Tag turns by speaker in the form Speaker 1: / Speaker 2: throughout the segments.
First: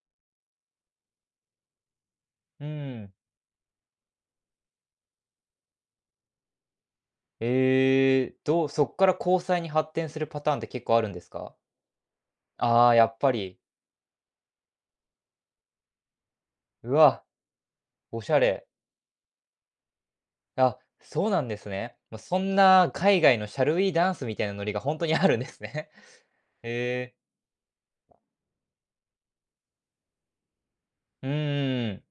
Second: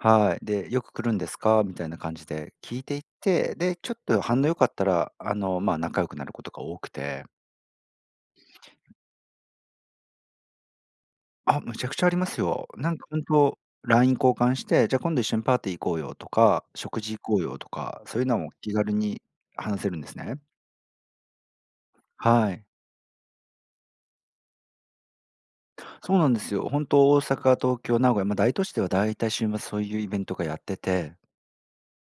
Speaker 1: はい、で、「よく来るんですか？」みたいな感じで
Speaker 2: う
Speaker 1: 聞いていっ
Speaker 2: ん。
Speaker 1: て、で、ちょっと反応良かったら、あの、ま、仲良くなることが多くて。
Speaker 2: ええ、どうそっから交際に発展するパターンって、結構あるんですか？
Speaker 1: あ、めちゃくちゃありますよ。
Speaker 2: あ
Speaker 1: な
Speaker 2: あ、
Speaker 1: ん
Speaker 2: や
Speaker 1: か
Speaker 2: っ
Speaker 1: ほん
Speaker 2: ぱり。
Speaker 1: と、LINE 交換して、「じゃあ今度一緒にパーティー行こうよ」とか
Speaker 2: う
Speaker 1: 「食事
Speaker 2: わ。
Speaker 1: 行こうよ」とか。そ
Speaker 2: お
Speaker 1: ういう
Speaker 2: し
Speaker 1: の
Speaker 2: ゃ
Speaker 1: も、
Speaker 2: れ。
Speaker 1: 気軽に話せるんですね。
Speaker 2: あ、そうなんですね。ま、そ
Speaker 1: は
Speaker 2: ん
Speaker 1: い。
Speaker 2: な海外の「Shall we ダンス？」みたいなノリが、ほんとにあるんですね。
Speaker 1: そうなんですよ。ほん
Speaker 2: へ
Speaker 1: と
Speaker 2: え。
Speaker 1: 大阪、東京、名古屋、ま、大都市では大体、週末そういうイベントがやってて。
Speaker 2: うーん。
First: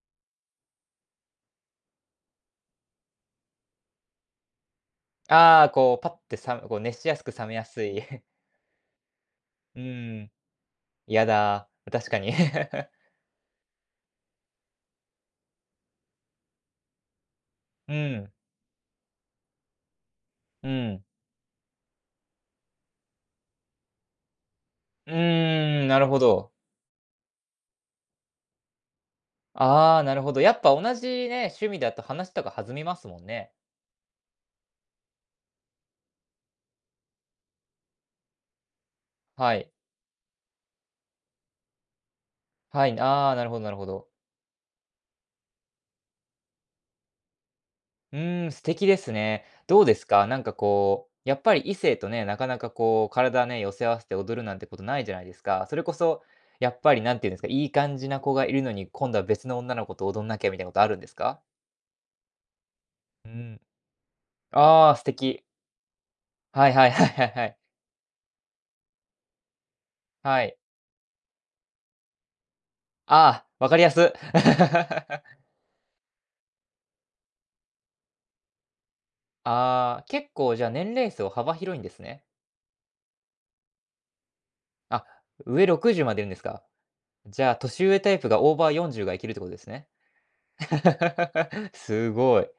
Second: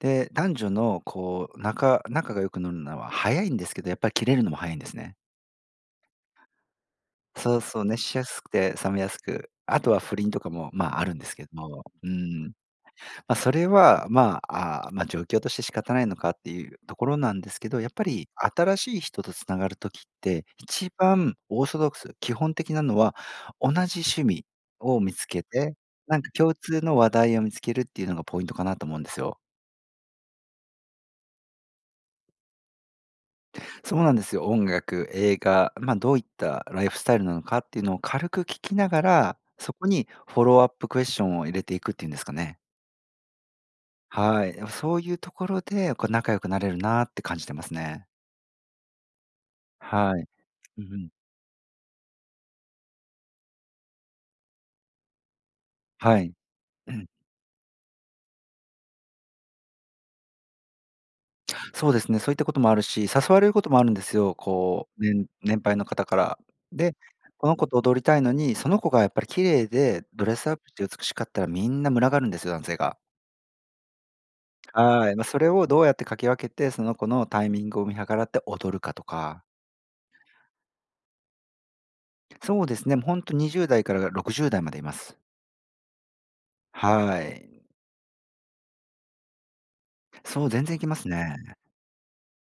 Speaker 1: で、男女のこう仲仲が良くなるのは早いんですけど、やっぱり切れるのも早いんですね。
Speaker 2: ああ、こうパッてさめこう熱しやすく冷め
Speaker 1: そう
Speaker 2: や
Speaker 1: そ
Speaker 2: す
Speaker 1: う。
Speaker 2: い。
Speaker 1: 熱し やすくて冷めやすく。
Speaker 2: う
Speaker 1: あとは不倫
Speaker 2: ん。
Speaker 1: とかもまあ、あるんで
Speaker 2: 嫌
Speaker 1: すけ
Speaker 2: だ、
Speaker 1: ど。うー
Speaker 2: 確かに。
Speaker 1: ん。ま、それは、まあ、ま、状況として仕方ないのか、っていうところなんですけど。やっ
Speaker 2: う
Speaker 1: ぱり
Speaker 2: ん。
Speaker 1: 新しい人と繋がる時って、
Speaker 2: う
Speaker 1: 一
Speaker 2: ん。
Speaker 1: 番オーソドックス、基本的なのは、同じ趣味を
Speaker 2: う
Speaker 1: 見つけて、
Speaker 2: ーん、なるほ
Speaker 1: なんか
Speaker 2: ど。
Speaker 1: 共通の話題を見つける、っていうのがポイントかなと思うんですよ。
Speaker 2: ああ、なるほど、やっぱ同じね、趣味だと話とか弾みますもんね。
Speaker 1: そうなんですよ。音楽、映画、ま、どういったライフスタイルなのかっていうのを、軽く聞きながら、
Speaker 2: はい。
Speaker 1: そこにフォローアップクエスチョンを入れていくっていうんですかね。
Speaker 2: はい、ああ、なるほどなるほど。
Speaker 1: はい。いや、そういうところで、こう仲良くなれるなって感じてますね。
Speaker 2: うーん、素敵ですね。どうです
Speaker 1: はい。
Speaker 2: か。なんか
Speaker 1: うう
Speaker 2: こ
Speaker 1: ん。
Speaker 2: う、やっぱり異性とね、なかなかこう体ね、寄せ合わせて踊るなんてこと、ないじゃないですか。それこ
Speaker 1: は
Speaker 2: そ、
Speaker 1: い。
Speaker 2: やっ
Speaker 1: う
Speaker 2: ぱり
Speaker 1: ん。
Speaker 2: なんていうんですか、いい感じな子がいるのに、今度は別の女の子と踊んなきゃ、みたいなことあるんですか？
Speaker 1: そうですね、そういったこともあるし、誘
Speaker 2: う
Speaker 1: われる
Speaker 2: ん。
Speaker 1: こともあるんですよ。こ
Speaker 2: ああ、素
Speaker 1: う、うん、
Speaker 2: 敵。
Speaker 1: 年配の方から。
Speaker 2: はいはい
Speaker 1: で、
Speaker 2: はいはいは
Speaker 1: この
Speaker 2: い。
Speaker 1: 子と踊りたいのに、その子がやっぱり綺麗で、ドレ
Speaker 2: は
Speaker 1: スアッ
Speaker 2: い。
Speaker 1: プして美しかったら、みんな群がるんですよ、男性が。
Speaker 2: ああ、分かりやす。
Speaker 1: はい、ま、それをどうやってかき分けて、その子のタイミングを見計らって踊るかとか。
Speaker 2: ああ、結構じゃあ年齢層、幅広いんですね。
Speaker 1: そうですね。もうほんと、20代から60代までいま
Speaker 2: あ、
Speaker 1: す。
Speaker 2: 上60までいるんですか。
Speaker 1: は
Speaker 2: じゃあ
Speaker 1: い。
Speaker 2: 年上タイプが、オーバー40がいけるってことですね。
Speaker 1: そう、全然いけますね。
Speaker 2: すごい。